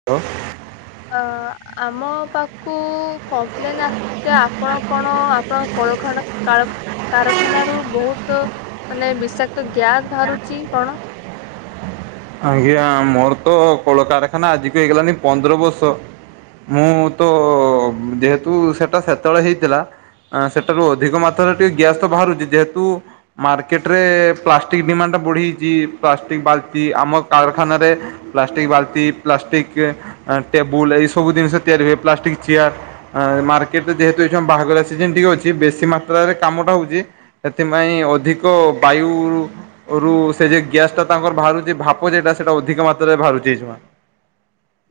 Hello ଆ ଆମ ପାଖକୁ କମ୍ପ୍ଲେନ ଆସି ଚି ଯେ ଆପଣ କଣ ଆପଣ କଳଖାନା କାଳଖ କାରଖାନ ରୁ ବହୁତ ମାନେ ବିଷାକ୍ତ ଗ୍ୟାସ ବାହାରୁଛି କଣ। ଆଜ୍ଞା ମୋର ତ କଳକାରଖାନା ଆଜିିକି ହେଇଗଲାଣିି ପନ୍ଦର ବର୍ଷ। ମୁଁ ତ ଯେହେତୁ ସେଟା ସେତେବେଳେ ହେଇଥିଲା। ଆଁ ସେଠାରୁ ଅଧିକ ମାତ୍ରାରେ ଟିକେ ଗ୍ୟାସ୍ ତ ବାହାରୁଛି ଯେହେତୁ। ମାର୍କେଟ ରେ ପ୍ଲାଷ୍ଟିକ ଡିମାଣ୍ଡା ବଢିଯାଇଛି ପ୍ଲାଷ୍ଟିକ ବାଲଟି ଆମ କାରଖାନାରେ। ପ୍ଲାଷ୍ଟିକ ବାଲ୍ଟି ପ୍ଲାଷ୍ଟିକ ଟେବୁଲ ଏଇ ସବୁ ଜିନିଷ ତିଆରି ହୁଏ ପ୍ଲାଷ୍ଟିକ ଚେୟାର। ଆ ଏ ମାର୍କେଟରେ ଯେହେତୁ ଏ ବାହାଘର ସିଜନ ଟିକେ ଅଛି ବେଶୀ ମାତ୍ରାରେ କାମଟା ହଉଛି। ହେଥିପାଇଁ ଅଧିକ ବାୟୁ ରୁ ସେ ଯେ ଗ୍ୟାସ ଟା ତାଙ୍କର ବାହାରୁଛି। ଯେ ଭାପ ଯେଟା ସେଇଟା ଅଧିକ ମାତ୍ରାରେ ବାହାରୁଛି ଏଇ ଛୁଣା ‌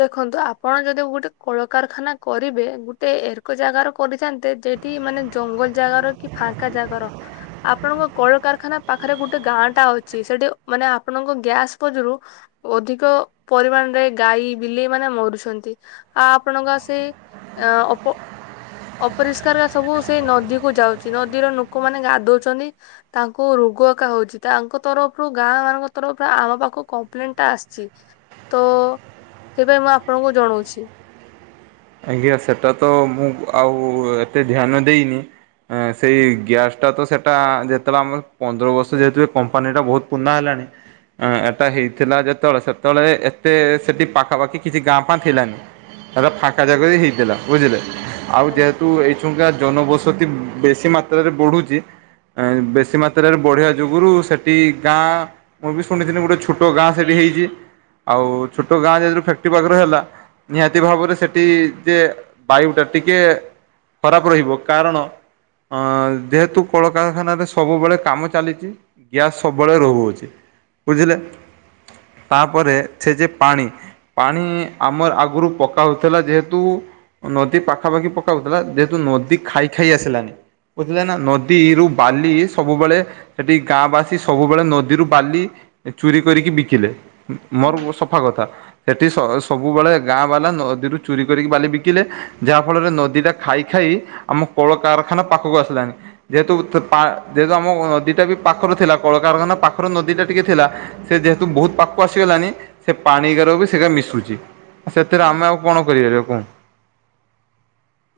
ଦେଖନ୍ତୁ ଆପଣ ଯଦି ଗୋଟେ କଳକାରଖାନା କରିବେ ଗୋଟେ ଏରକ ଜାଗାର କରିଥାନ୍ତେ ଯେ। ମତୀ ମାନେ ଜଙ୍ଗଲ ଜାଗାର କି ଫାଙ୍କା ଜାଗାର। ଆପଣଙ୍କ କଳକାରଖାନା ପାଖରେ ଗୋଟେ ଗାଁ ଟା ଅଛି ସେଠି ମାନେ ଆପଣଙ୍କ ଗ୍ୟାସ ବଜରୁ। ଅଧିକ ପରିମାଣରେ ଗାଈ। ବିଲେଇ ମାନେ ମରୁଛନ୍ତି ଆଉ ଆପଣଙ୍କ ସେ ଅପ ଅପରିଷ୍କାର ରା ସବୁ ସେଇ ନଦୀ କୁ ଯାଉଛି ନଦୀର ଲୋକମାନେ ଗାଧଉଛନ୍ତି। ତାଙ୍କୁ ରୋଗ ଏକା ହଉଚି। ତାଙ୍କ ତରଫରୁ ଗାଁ ମାନଙ୍କ ତରଫରୁ ଆମ ପାଖକୁ କମ୍ପ୍ଲେନ ଟା ଆସିଚି। ତ ସେଥିପାଇଁ ମୁଁ ଆପଣଙ୍କୁ ଜଣାଉଚି। ଆଜ୍ଞା ସେଟା ତ ମୁଁ ଆଉ ଏତେ ଧ୍ୟାନ ଦେଇନି। ସେଇ ଗ୍ୟାସ୍ ଟା ତ ସେଇଟା ଯେତେବେଳେ ଆମର ପନ୍ଦର ବର୍ଷ ଯେହେତୁ କମ୍ପାନୀଟା ବହୁତ ପୁରୁଣା ହେଲାଣି ଅ ଏଟା ହେଇଥିଲା ଯେତେବେଳେ ସେତେବେଳେ ଏତେ ସେଠି ପାଖାପାଖି କିଛି ଗାଁ ଫାଁ ଥିଲାନି। ହେଟା ଫାଙ୍କା ଜାଗ ରେ ବି ହେଇଥିଲା ବୁଝିଲେ। ଆଉ ଯେହେତୁ ଏଇ [unintelligible] ଜନବସତି ବେଶୀ ମାତ୍ରାରେ ବଢୁଚି ବେଶୀ ମାତ୍ରାରେ ବଢ଼ିବା ଯୋଗୁରୁ ସେଠି ଗାଁ ମୁଁ ବି ଶୁଣିଥିଲି ଗୋଟେ ଛୋଟ ଗାଁ ସେଠି ହେଇଚି। ଆଉ ଛୋଟ ଗାଁ ଯେହେତୁ ଫ୍ୟାକ୍ଟ୍ରି ପାଖରେ ହେଲା ନିହାତି ଭାବରେ ସେ [unintelligible] ଯେ ବାୟୁ ଟା ଟିକେ ଖରାପ ରହିବ। କାରଣ ଅ ଯେହେତୁ କଳକାରଖାନାରେ ସବୁବେଳେ କାମ ଚାଲିଚି ଗ୍ୟାସ୍ ସବୁବେଳେ ରହୁଅଛି, ବୁଝିଲେ। ତାପରେ ସେ ଯେ ପାଣି, ପାଣି ଆମର ଆଗରୁ ପକା ହଉ ଥିଲା। ଯେହେତୁ ନଦୀ ପାଖାପାଖି ପକାହଉଥିଲା ଯେହେତୁ ନଦୀ ଖାଇ ଖାଇ ଆସିଲାନି ବୁଝିଲା ନା ନଦୀରୁୁ ବାଲି ସବୁବେଳେ ସେଠି ଗାଁ ବାସୀ ସବୁବେଳେ ନଦୀରୁ ବାଲି ଚୁରି କରିକି ବିକିଲେ। ମୋର ସଫା କଥା। ଏଠି ସ ସବୁବେଳେ ଗାଁ ବାଲା ନଦୀରୁ ଚୁରି କରିକି ବାଲି ବିକିଲେ ଯାହା ଫଳରେ ନଦୀ ଟା ଖାଇ ଖାଇ ଆମ କଳକାରଖାନା ପାଖକୁ ଆସିଲାଣି। ଯେହେତୁ ତ ପା ଯେହେତୁ ଆମ ନଦୀ ଟା ବି ପାଖରେ ଥିଲା କଳକାରଖାନା ପାଖରୁ ନଦୀ ଟା ଟିକେ ଥିଲା ସେ ଯେହେତୁ ବହୁତ ପାଖକୁ ଆସିଗଲାଣିି ସେ ପାଣିିକାର ବି ସେରା ମିଶୁଚି। ସେଥିରେ ଆମେ ଆଉ କଣ କରିପାରିବା କୁହନ୍ତୁ।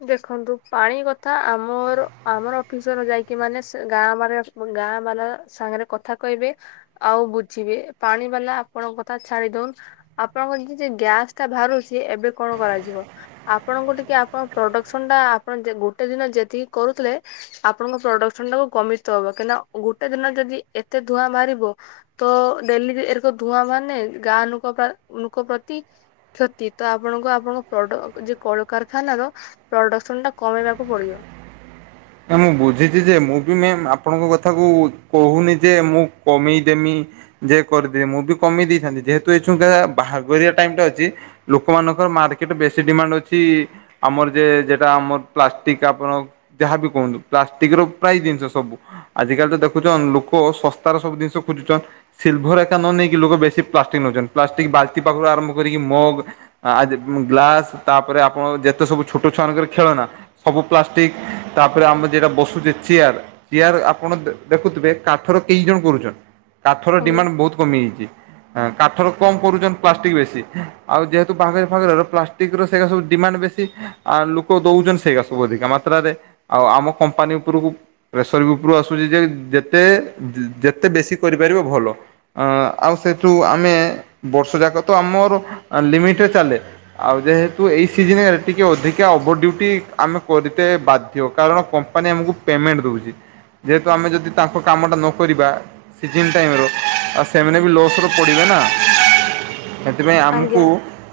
ଦେଖନ୍ତୁ ପାଣି କଥା ଆମର ଆମର ଅଫିସର ଯାଇକି ମାନେ ସେ ଗାଁ ମାନେ ଗାଁ ବାଲା ସାଙ୍ଗରେ କଥା କହିବେ ଆଉ ବୁଝିବେ। ପାଣି ବାଲା ଆପଣଙ୍କ କଥା ଛାଡି ଦଉନ ଆପଣଙ୍କ ଜେ ଜେ ଗ୍ୟାସ ଟା ବାହାରୁଛି ଏବେ କଣ କରାଯିବ ଆପଣଙ୍କୁ ଟିକେ ଆପଣ ପ୍ରଡକ୍ସନ ଟା ଆପଣ ଯେ ଗୋଟେ ଦିନ ଯେତିକି କରୁଥିଲେ ଆପଣଙ୍କ ପ୍ରଡକ୍ସନ ଟାକୁ କମେତ ହବ। କାହିଁନା ଗୋଟେ ଦିନ ରେ ଯଦି ଏତେ ଧୂଆଁ ବାହାରିବ ତ ଡେଲି ଏରକ ଧୂଆଁ ବାହାରୁନାଇ ଗାଁ ଲୋକ ପ୍ରା ଲୋକ ପ୍ରତି କ୍ଷତି ତ ଆପଣଙ୍କ ଆପଣଙ୍କ ପ୍ରଡ ଯେ କଳକାରଖାନାର ପ୍ରଡକ୍ସନ ଟା କମେଇବାକୁ ପଡିବ। ନା ମୁଁ ବୁଝିଛି ଯେ ମୁଁ ବି ମାମ୍ ଆପଣଙ୍କ କଥାକୁ କହୁନି ଯେ ମୁଁ କମେଇ ଦେମି। ଯେ କରିଦେ ମୁଁ ବି କମେଇ ଦେଇଥାନ୍ତି ଯେହେତୁ ଏଛୁଙ୍କା ବାହାଘରିଆ ଟାଇମ୍ ଟା ଅଛି ଲୋକମାନଙ୍କର ମାର୍କେଟରେ ବେଶୀ ଡିମାଣ୍ଡ ଅଛି ଆମର ଯେ ଯେଟା ଆମର ପ୍ଲାଷ୍ଟିକ ଟା ଆପଣ ଯାହା ବିି କୁହନ୍ତୁ ପ୍ଲାଷ୍ଟିକ ର ପ୍ରାୟ ଜିନିଷ ସବୁ। ଆଜିକାଲି ତ ଦେଖୁଛନ ଲୋକ ଶସ୍ତାର ସବୁ ଜିନିଷ ଖୋଜୁଛନ୍। ସିଲଭର ଏକା ନ ନେଇକି ଲୋକ ବେଶୀ ପ୍ଲାଷ୍ଟିକ ନେଉଛନ୍ତି। ପ୍ଲାଷ୍ଟିକ ବାଲଟି ପାଖରୁ ଆରମ୍ଭ କରିକି ମଗ୍ ଆଜ ଉଁ ଗ୍ଲାସ ତାପରେ ଆପଣ ଯେତେ ସବୁ ଛୋଟ ଛୁଆ ମାନଙ୍କରେ ଖେଳନା ସବୁ ପ୍ଲାଷ୍ଟିକ ତାପରେ ଆମର ଯୋଟା ବସୁଚେ ଚେୟାର ଚିୟାର ଆପଣ ଦେ ଦେଖୁଥିବେ କାଠର କେଇ ଜଣ କରୁଛନ୍ କାଠର ଆଜ୍ଞା ଡିମାଣ୍ଡ ବହୁତ କମିଯାଇଚି। କାଠର କମ କରୁଛନ୍ତି ପ୍ଲାଷ୍ଟିକ ବେଶୀ। ଆଉ ଯେହେତୁ ବାହାଘର ଫାହାଘର ରେ ପ୍ଲାଷ୍ ପ୍ଲାଷ୍ଟିକ ର ସେଟା ସବୁ ଡିମାଣ୍ଡ ବେଶୀ ଆ ଲୋକ ଦଉଛନ୍ତି ସେଇଆ ସବୁ ଅଧିକା ମାତ୍ରାରେ। ଆଉ ଆମ କମ୍ପାନୀ ଉପରକୁ ପ୍ରେସର କୁକରୁ ଆସୁଛି ଯେ ଯେତେ ଜେ ଯେତେ ବେଶୀ କରିପାରିବ ଭଲ। ଅ ଆଉ ସେଥିରୁ ଆମେ ବର୍ଷ ଯାକ ତ ଆମର ଲିମିଟରେ ଚାଲେ। ଆଉ ଯେହେତୁ ଏଇ ସିଜିନ ରେ ଟିକେ ଅଧିକା ଓଭର ଡ୍ୟୁଟି ଆମେ କରିତେ ବାଧ୍ ଥିବ। କାରଣ କମ୍ପାନୀ ଆମକୁ ପେମେଣ୍ଟ ଦଉଛି ଯେହେତୁ ଆମେ ଯଦି ତାଙ୍କ କାମଟା ନ କରିବା ସିଜିନ୍ ଟାଇମ ର, ଆଉ ସେମାନେ ବି ଲସରେ ପଡ଼ିବେ ନା। ସେଥିପାଇଁ ଆଜ୍ଞା ଆମକୁ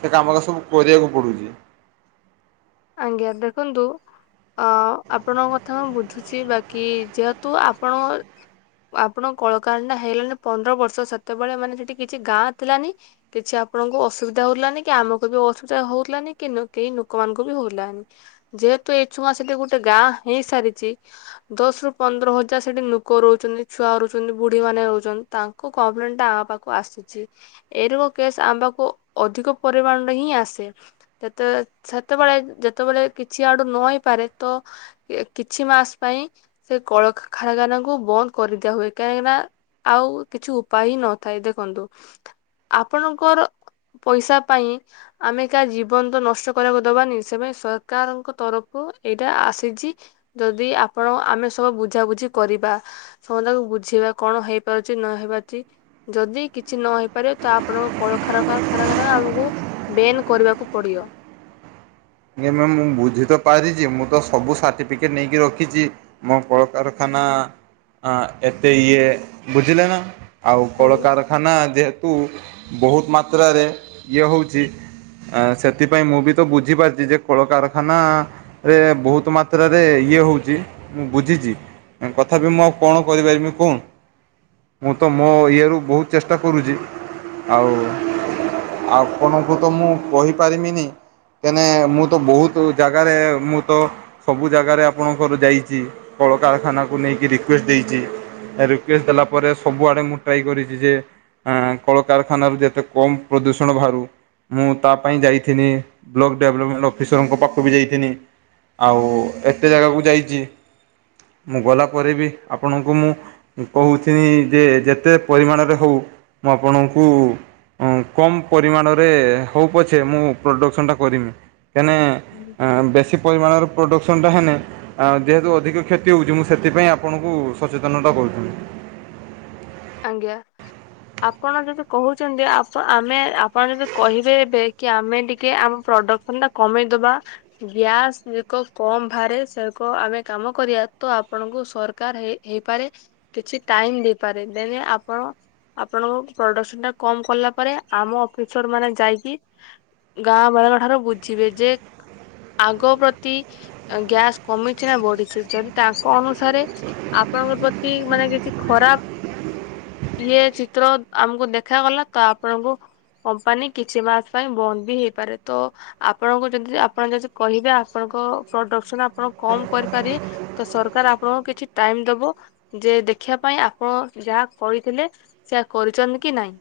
ସେ କାମଟା ସବୁ କରିବାକୁ ପଡୁଛି। ଆଜ୍ଞା ଦେଖନ୍ତୁ ଅ ଆପଣଙ୍କ କଥା ମୁଁ ବୁଝୁଛି ବାକି ଯେହେତୁ ଆପଣ ଆପଣଙ୍କ କଳକାର ଟା ହେଇଗଲାଣି ପନ୍ଦର ବର୍ଷ ସେତେବେଳେ ମାନେ ସେଠି କିଛି ଗାଁ ଥିଲାନି କିଛି ଆପଣଙ୍କୁ ଅସୁବିଧା ହଉଥିଲାନି କି ଆମକୁ ବି ଅସୁବିଧା ହଉଥିଲାନି କି କେହି ଲୋକମାନଙ୍କୁ ବି ହଲାନି ଯେହେତୁ ଏଇ ଛୁ ମାସେ ଗୋଟେ ଗାଁ ହେଇସାରିଛି। ଦଶ ରୁ ପନ୍ଦର ହଜାର ସେଠି ଲୋକ ରହୁଛନ୍ତି ଛୁଆ ରହୁଛନ୍ତି ବୁଢୀ ମାନେ ରହୁଛନ୍ତି ତାଙ୍କୁ କମ୍ପ୍ଲେନଟା ଆମ ପାଖକୁ ଆସୁଛି। ଏ ରୋଗ କେସ୍ ଆମ୍ବାପାଖୁ ଅଧିକ ପରିମାଣରେ ହିଁ ଆସେ ତେ ସେତେ ଯେତେବେଳେ ଯେତେବେଳେ କିଛି ଆଡୁ ନ ହେଇପାରେ ତ କିଛି ମାସ ପାଇଁ ସେ କଳଖାରଖାନା କୁ ବନ୍ଦ କରିଦିଆ ହୁଏ କାହିଁକିନା ଆଉ କିଛି ଉପାୟ ହିଁ ନଥାଏ ଦେଖନ୍ତୁ ଆପଣଙ୍କର ପଇସା ପାଇଁ ଆମେ କାହା ଜୀବନ୍ତ ତ ନଷ୍ଟ କରିବାକୁ ଦବାନି ସେ ପାଇଁ ସରକାରଙ୍କ ତରଫରୁ ଏଇଟା ଆସିଛି। ଯଦି ଆପଣ ଆମେ ସବୁ ବୁଝାବୁଝି କରିବା ସମସ୍ତେ ତାଙ୍କୁ ବୁଝିବା କଣ ହେଇପାରୁଛି ନ ହେଇ ପାରୁଛି ଯଦି କିଛି ନ ହେଇପାରିବ ତ ଆପଣଙ୍କ କଳ ଖାର ଖାରା ଖାର ଆମକୁ ବେନ୍ କରିବାକୁ ପଡିବ। [unintelligible] ମ ମୁଁ ବୁଝି ତ ପାରିଛି ମୁଁ ତ ସବୁ ସାର୍ଟିଫିକେଟ ନେଇକି ରଖିଛି। ମୋ କଳକାରାରଖା ଏତେ ଏ ବୁଝିଲନା? ଆଉ ଆଜ୍ଞା କଳକାରଖାନା ଯେହେତୁ ବହୁତ ମାତ୍ରାରେ ଇଏ ହେଉଛି ଆ ସେଥିପାଇଁ ମୁଁ ବି ତ ବୁଝିପାରୁଛିି। ଯେ କଳକାରଖାନା ରେ ବହୁତ ମାତ୍ରାରେ ଇଏ ହଉଛି ମୁଁ ବୁଝିଛି। କଥା ବିି ମୁଁ କଣ କରିପାରିବି କଣ? ମୁଁ ତ ମୋ ଇଏରୁ ବହୁତ ଚେଷ୍ଟା କରୁଛି ଆଉ ଆଉପଣଙ୍କୁ ତ ମୁଁ କହିପାରିବିନି। ମାନେ ମୁଁ ତ ବହୁତ ଜାଗାରେ ମୁଁ ତ ସବୁ ଜାଗାରେ ଆପଣଙ୍କର ଯାଇଛି କଳକାରଖାନାକୁ ନେଇକି ରିକେଷ୍ଟ ଦେଇଛି ରଷ୍ଟ ଦେଲା ପରେ ସବୁଆଡେ ମୁଁ ଟ୍ରାଏ କରିଛି ଯେ ଆ କଳକାରଖାନାରୁ ଯେତେ କମ ପ୍ରଦୂଷଣ ବାହାରୁ ମୁଁ ତା ପାଇଁ ଯାଇଥିନି ବ୍ଲକ୍ ଡେଭଲପମେଣ୍ଟ ଅଫିସରଙ୍କ ପାଖକୁ ବି ଯାଇଥିନି ଆଉ ଏତେ ଜାଗାକୁ ଯାଇଛି। ମୁଁ ଗଲା ପରେ ବି ଆପଣଙ୍କୁ ମୁଁ କହୁ ଯେ ଯେତେ ପରିମାଣରେ ହେଉ ମୁଁ ଆପଣଙ୍କୁ ହଁ କମ୍ ପରିମାଣରେ ହଉ ପଛେ ମୁଁ ପ୍ରଡ଼କ୍ସନ୍ଟା କରିମି ତେନେ ହୁଁ ବେଶୀ ପରିମାଣର ପ୍ରଡ଼କ୍ସନ୍ଟା ହେନେ ଆଉ ଯେହେତୁ ଅଧିକ କ୍ଷତି ହଉଛି ମୁଁ ସେଥିପାଇଁ ଆପଣଙ୍କୁ ସଚେତନତା କରୁଛି। ଆଜ୍ଞା। ଆପଣ ଯଦି କହୁଛନ୍ତିପ ଆମେ ଆପଣ ଯଦି କହିବେ ଏବେ କି ଆମେ ଟିକେ ଆମ ପ୍ରଡକ୍ଟ ଟା କମେଇଦବା। ଗ୍ୟାସ ଏକ କମ ବାହାରେ ସେକ ଆମେ କାମ କରିବା ତ ଆପଣଙ୍କୁ ସରକାର ହେଇ ହେଇପାରେ କିଛି ଟାଇମ ଦେଇପାରେ ଦେନେ ଆପଣ ଆପଣଙ୍କ ପ୍ରଡକ୍ସନ ଟା କମ କଲା ପରେ ଆମ ଅଫିସର ମାନେ ଯାଇକି ଗାଁ ବେଳଙ୍କ ଠାରୁ ବୁଝିବେ ଯେ ଆଗ ପ୍ରତି ଗ୍ୟାସ୍ କମିଛି ନା ବଢିଛି ଯଦି ତାଙ୍କ ଅନୁସାରେ ଆପଣଙ୍କର ପ୍ରତି ମାନେ କିଛି ଖରାପ ଇଏ ଚିତ୍ର ଆମକୁ ଦେଖାଗଲା ତ ଆପଣଙ୍କୁ କମ୍ପାନୀ କିଛି ମାସ ପାଇଁ ବନ୍ଦ ବି ହେଇପାରେ ତ ଆପଣଙ୍କୁ ଯଦି ଆପଣ ଯଦି କହିବେ ଆପଣଙ୍କ ପ୍ରଡକ୍ସନ ଆପଣ କମ କରିପାରିବେ ତ ସରକାର ଆପଣଙ୍କୁ କିଛି ଟାଇମ ଦବ ଯେ ଦେଖିବା ପାଇଁ ଆପଣ ଯାହା କହିଥିଲେ ସେଆ କରିଛନ୍ତି କି ନାଇ?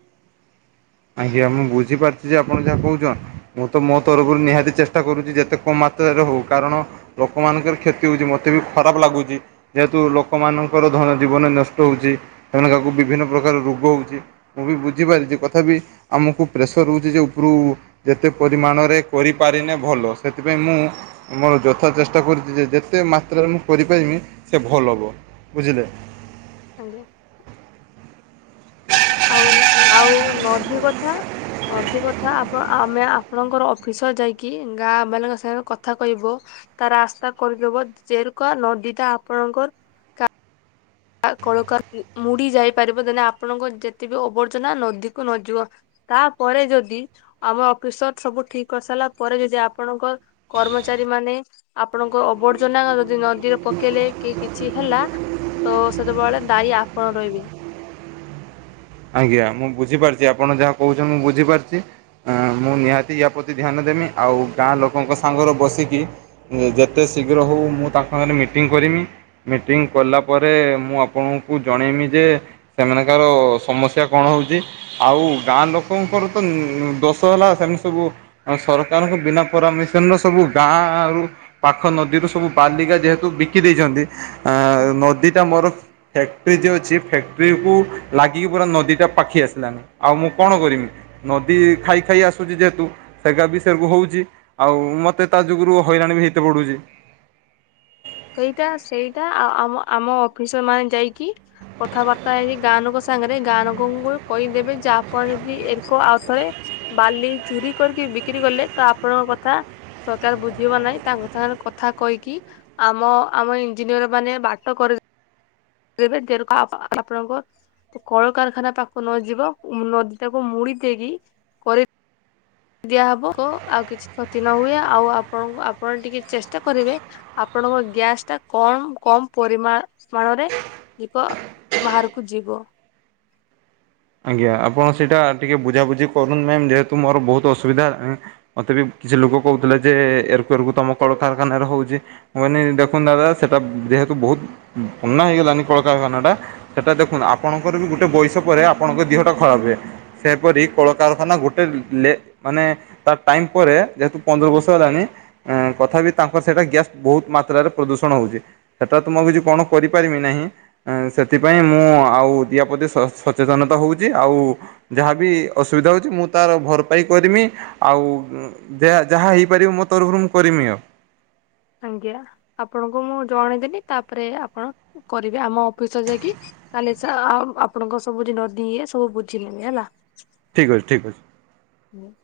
ଆଜ୍ଞା ମୁଁ ବୁଝିପାରୁଚଛି ଯେ ଆପଣ ଯାହା କହୁଛ। ମୁଁ ତ ମୋ ତରଫରୁ ନିହାତି ଚେଷ୍ଟା କରୁଛି ଯେତେ କମ ମାତ୍ରାରେ ହଉ କାରଣ ଲୋକମାନାନଙ୍କର କ୍ଷତି ହଉଛି ମତେ ବି ଖରାପ ଲାଗୁଛି। ଯେହେତୁ ଲୋକମାନଙ୍କର ଜୀବନ ନଷ୍ଟ ହଉଛି ସେମାନେ କାହାକୁ ବିଭିନ୍ନ ପ୍ରକାର ରୋଗ ହଉଛି। ମୁଁ ବି ବୁଝିପାରି ଯେ କଥା ବି ଆମକୁ ପ୍ରେସର ରଉଛି ଯେ ଉପରୁ ଯେତେ ପରିମାଣରେ କରିପାରିନେ ଭଲ ସେଥିପାଇଁ ମୁଁ ମୋର ଯଥା ଚେଷ୍ଟା କରୁଛି ଯେ ଯେତେ ମାତ୍ରାରେ ମୁଁ କରିପାରିବି ସେ ଭଲ ହେବ ବୁଝିଲେ? ଆଜ୍ଞା। ଆଉ ଆଉ ନଦୀ କଥା ନଦୀ କଥା ଆପଣ ଆମେ-ଆପଣଙ୍କର ଅଫିସ ଯାଇକି ଗାଁ ମଲାଙ୍କ ସାଙ୍ଗରେ କଥା କହିବ। ତାର ରାସ୍ତା କରିଦବ ଯେରୁକା ନଦୀ ଟା ଆପଣଙ୍କର କଳକା ମୁଡି ଯାଇ ପାରିବ ଦେନେ ଆପଣଙ୍କ ଯେତେବି ଅବର୍ଜନା ନଦୀକୁ ନଯିବ। ତାପରେ ଯଦି ଆମ ଅଫିସର ସବୁ ଠିକ କରିସାରିଲା ପରେ ଯଦି ଆପଣଙ୍କ କର୍ମଚାରୀ ମାନେ ଆପଣଙ୍କ ଆବର୍ଜନା ଯଦି ନଦୀରେ ପକେଇଲେ କି କିଛି ହେଲା ତ ସେତେବେଳେ ବଳେ ଦାୟୀ ଆପଣ ରହିବେ। ଆଜ୍ଞା ମୁଁ ବୁଝିପାରୁଛି ଆପଣ ଯାହା କହୁଛନ୍ତି ମୁଁ ବୁଝିପାରୁଛି। ମୁଁ ନିହାତି ୟା ପ୍ରତି ଧ୍ୟାନ ଦେମି ଆଉ ଗାଁ ଲୋକଙ୍କ ସାଙ୍ଗରେ ବସିକି ଯେତେ ଶୀଘ୍ର ହଉ ମୁଁ ତାଙ୍କ ସାଙ୍ଗରେ ମିଟିଂ କରମି। ମିଟିଂ କଲା ପରେ ମୁଁ ଆପଣଙ୍କୁ ଜଣେଇମି ଯେ ସେମାନଙ୍କର ସମସ୍ୟା କଣ ହଉଛି ଆଉ ଗାଁ ଲୋକଙ୍କର ତ ଦୋଷ ହେଲା ସେମିତି ସବୁ ଆଉ ସରକାରଙ୍କ ବିନା ପରମିସନ ର ସବୁ ଗାଁ ଆଉ ପାଖ ନଦୀରୁ ସବୁ ବାଲିକା ଯେହେତୁ ବିକି ଦେଇଛନ୍ତି। ଆ ହଁ ନଦୀ ଟା ମୋର ଫ୍ୟାକ୍ଟ୍ରି ଯ ଅଛି ଫ୍ୟାକ୍ଟ୍ରିକୁ ଲାଗି ଆଟିକି ପୁରା ନଦୀଟା ପାଖି ଆସିଲାନି ଆଉ ମୁଁ କଣ ଆଜ୍ଞା। କରିମି ନଦୀ ଖାଇ ଖାଇ ଆସୁଛି ଯେହେତୁ ସେଟା ବି ସେରକୁ ହଉଛି ଆଉ ମତେ ତା ଯୁଗୁରୁ ହଇରାଣ ବି ହେଇତ ପଡୁଛି। ସେଇଟା ସେଇଟା ଆଉ ଆମ ଆମ ଅଫିସର ମାନେ ଯାଇକି କଥାବାର୍ତ୍ତା ହେଇଛି ଗାଁାନଙ୍କ ସାଙ୍ଗରେ ଗାାନୋକଙ୍କୁ କହିଦେବେ ଯାହାପଣ ଯଦି ଏକ ଆଉ ଥରେ ବାଲି ଝୁରରି କରିକି ବିକ୍ରି କଲେ ତ ଆପଣଙ୍କ କଥା ସରକାର ବୁଝିବ ନାହିଁ ତାଙ୍କ ସାଙ୍ଗରେ କଥା କହିକି ଆମ ଆମ ଇଞ୍ଜିନିୟର ମାନେ ବାଟ କରି ଏବେତି ଆପଣଙ୍କ କଳକାରଖାନା ପାଖ ନ ଯିବ ନଦୀ ଟାକୁ ମୁଡି ଦେଇକି କରି ଦିଆହବ ଆଉ କିଛି କ୍ଷତି ନ ହୁଏ ଆଉ ଆପଣଙ୍କୁ ଆପଣ ଟିକେ ଚେଷ୍ଟା କରିବେ ଆପଣଙ୍କ ଗ୍ୟାସ ଟା କମ କମ ପରିମା ମଣରେ ଯିକ ବାହାରକୁ ଯିବ। ଆଜ୍ଞା ଆପଣ ସେଇଟା ଟିକେ ବୁଝାାବୁଝି କରୁନ୍ତ ମ୍ୟା ଯେହେତୁ ମୋର ବହୁତ ଅସୁବିଧା। ମତେ ବି କିଛି ଲୋକ କହୁଥିଲେ ଯେ ଏରକୁ ଏରକୁ ତମ କଳକାରଖାନାରେ ହଉଛି। ମାନି ଦେଖୁ ଦାଦା ସେଟା ଯେହେତୁ ବହୁତ ପୁ ହେଇଗଲାନି କଳକାରଖାନା ଟା ସେଟା ଦେଖୁନୁ ଆପଣଙ୍କର ବି ଗୋଟେ ବୟସ ପରେ ଆପଣଙ୍କ ଦେିହ ଟା ଖରାପ ହୁଏ ସେପରି କଳକାରଖାନା ଗୋଟେ ମାନେ ତା ଟାଇମ ପରେ ଯେହେତୁ ପନ୍ଦର ବର୍ଷ ହେଲାଣି ତଥାପି ତାଙ୍କର ସେଇଟା ଗ୍ୟାସ୍ ବହୁତ ମାତ୍ରାରେ ପ୍ରଦୂଷଣ ହଉଛି। ସେଟା ତ ମୁଁ କିଛି କଣ କରିପାରିବି ନାହିଁ ସେଥିପାଇଁ ମୁଁ ଆଉ ଦିଆ ପ୍ରତି ସଚେତନତା ହେଉଛି ଆଉ ଯାହାବି ଅସୁବିଧା ହଉଛି ମୁଁ ତାର ଭରପାଇ କରିମି ଆଉ ଯାହା ଯାହା ହେଇପାରିବ ମୋ ତରଫରୁ ମୁଁ କରିମି ଆଉ। ଆଜ୍ଞା ଆପଣଙ୍କୁ ମୁଁ ଜଣେଇଦେିନି ତାପରେ ଆପଣ କରିବେ ଆମ ଅଫିସ ଯାଇକି କାଲେ ଆପଣଙ୍କ ସବୁ ଯ ନଦୀ ଏ ସବୁ ବୁଝି ନେବେ ହେଲା। ଠିକ ଅଛି ଠିକ ଅଛି। [unintelligible]